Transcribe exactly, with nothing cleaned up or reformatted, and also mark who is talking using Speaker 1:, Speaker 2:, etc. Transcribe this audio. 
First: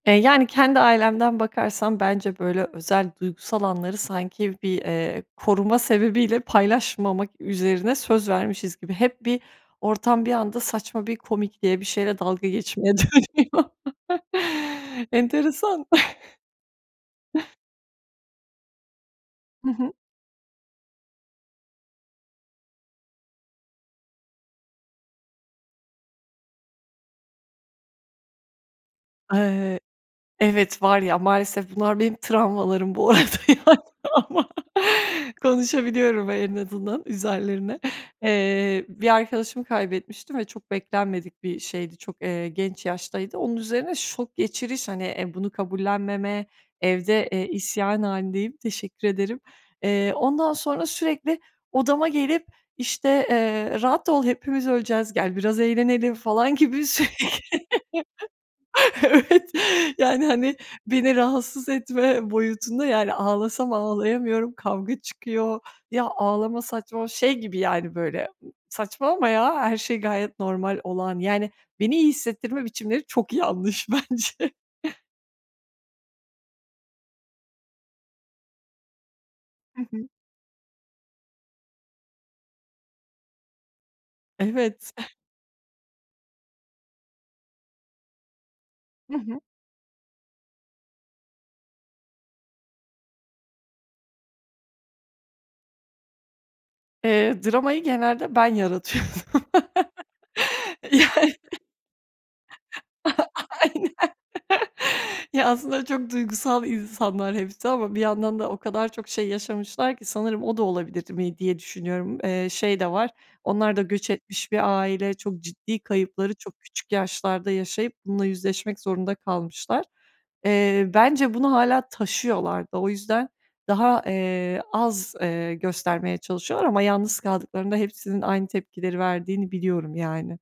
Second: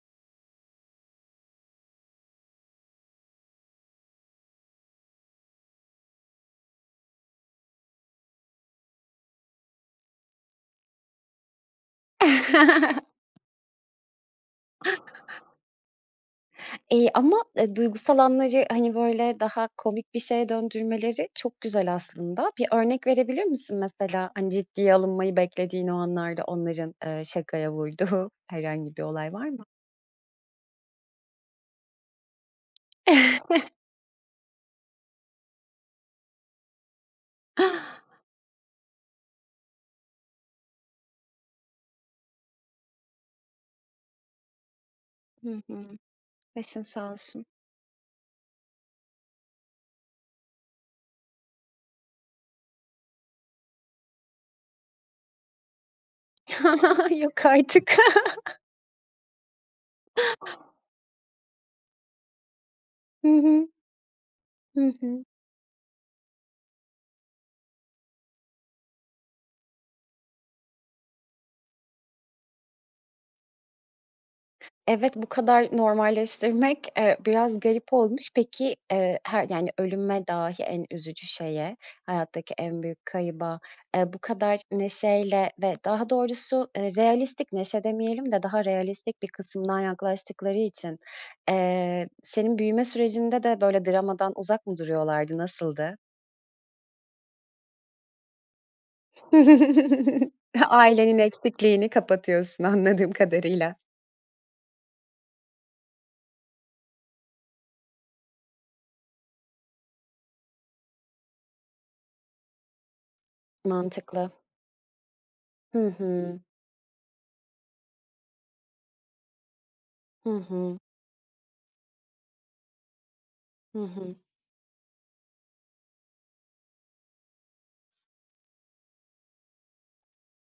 Speaker 1: Eee, yani kendi ailemden bakarsam bence böyle özel, duygusal anları sanki bir, eee, koruma sebebiyle paylaşmamak üzerine söz vermişiz gibi. Hep bir ortam bir anda saçma bir komikliye, bir şeyle dalga geçmeye dönüyor. Enteresan.
Speaker 2: Eee, ama, eee, duygusal anları hani böyle daha
Speaker 1: Hı hı.
Speaker 2: komik bir şeye döndürmeleri çok güzel aslında. Bir örnek verebilir misin mesela hani ciddiye alınmayı beklediğin o anlarda onların, eee, şakaya vurduğu herhangi bir olay var mı?
Speaker 1: Eee, evet var ya maalesef bunlar benim travmalarım bu arada yani ama konuşabiliyorum en azından üzerilerine. Eee, bir arkadaşımı kaybetmiştim ve çok beklenmedik bir şeydi, çok, eee, genç yaştaydı. Onun üzerine şok geçiriş, hani, eee, bunu
Speaker 2: Hı hı.
Speaker 1: kabullenmeme,
Speaker 2: Başın sağ
Speaker 1: evde,
Speaker 2: olsun.
Speaker 1: eee, isyan halindeyim, teşekkür ederim. Eee, ondan sonra sürekli odama gelip, işte, eee, "Rahat ol, hepimiz öleceğiz, gel biraz eğlenelim." falan gibi sürekli.
Speaker 2: Yok artık!
Speaker 1: Evet, yani hani beni rahatsız etme boyutunda yani
Speaker 2: Hı hı.
Speaker 1: ağlasam ağlayamıyorum,
Speaker 2: Hı
Speaker 1: kavga
Speaker 2: hı.
Speaker 1: çıkıyor. Ya, ağlama saçma Şey gibi yani böyle, saçmalama ya, her şey gayet normal olan yani beni iyi hissettirme biçimleri çok yanlış bence.
Speaker 2: Evet bu kadar normalleştirmek, eee, biraz garip olmuş. Peki, eee, her, yani
Speaker 1: Hı hı.
Speaker 2: ölüme dahi en üzücü şeye, hayattaki en büyük kayba, eee, bu kadar
Speaker 1: Evet.
Speaker 2: neşeyle ve daha doğrusu, eee, realistik neşe demeyelim de daha
Speaker 1: Hı
Speaker 2: realistik bir
Speaker 1: hı.
Speaker 2: kısımdan yaklaştıkları için, eee, senin büyüme sürecinde de böyle dramadan uzak mı duruyorlardı, nasıldı?
Speaker 1: Eee, dramayı genelde ben yaratıyordum.
Speaker 2: E ailenin
Speaker 1: Yani.
Speaker 2: eksikliğini kapatıyorsun anladığım kadarıyla.
Speaker 1: Aynen. Ya, aslında çok duygusal insanlar hepsi ama bir yandan da o kadar çok şey yaşamışlar ki, sanırım o da olabilirdi mi diye düşünüyorum. Eee, şey de var; onlar da göç
Speaker 2: Mantıklı.
Speaker 1: etmiş bir aile, çok ciddi
Speaker 2: Hı
Speaker 1: kayıpları
Speaker 2: hı.
Speaker 1: çok küçük yaşlarda yaşayıp bununla yüzleşmek zorunda kalmışlar.
Speaker 2: Hı hı.
Speaker 1: Eee, bence bunu hâlâ taşıyorlardı. O yüzden
Speaker 2: Hı
Speaker 1: daha,
Speaker 2: hı.
Speaker 1: eee, az, eee, göstermeye çalışıyorlar ama yalnız kaldıklarında hepsinin aynı tepkileri verdiğini biliyorum yani.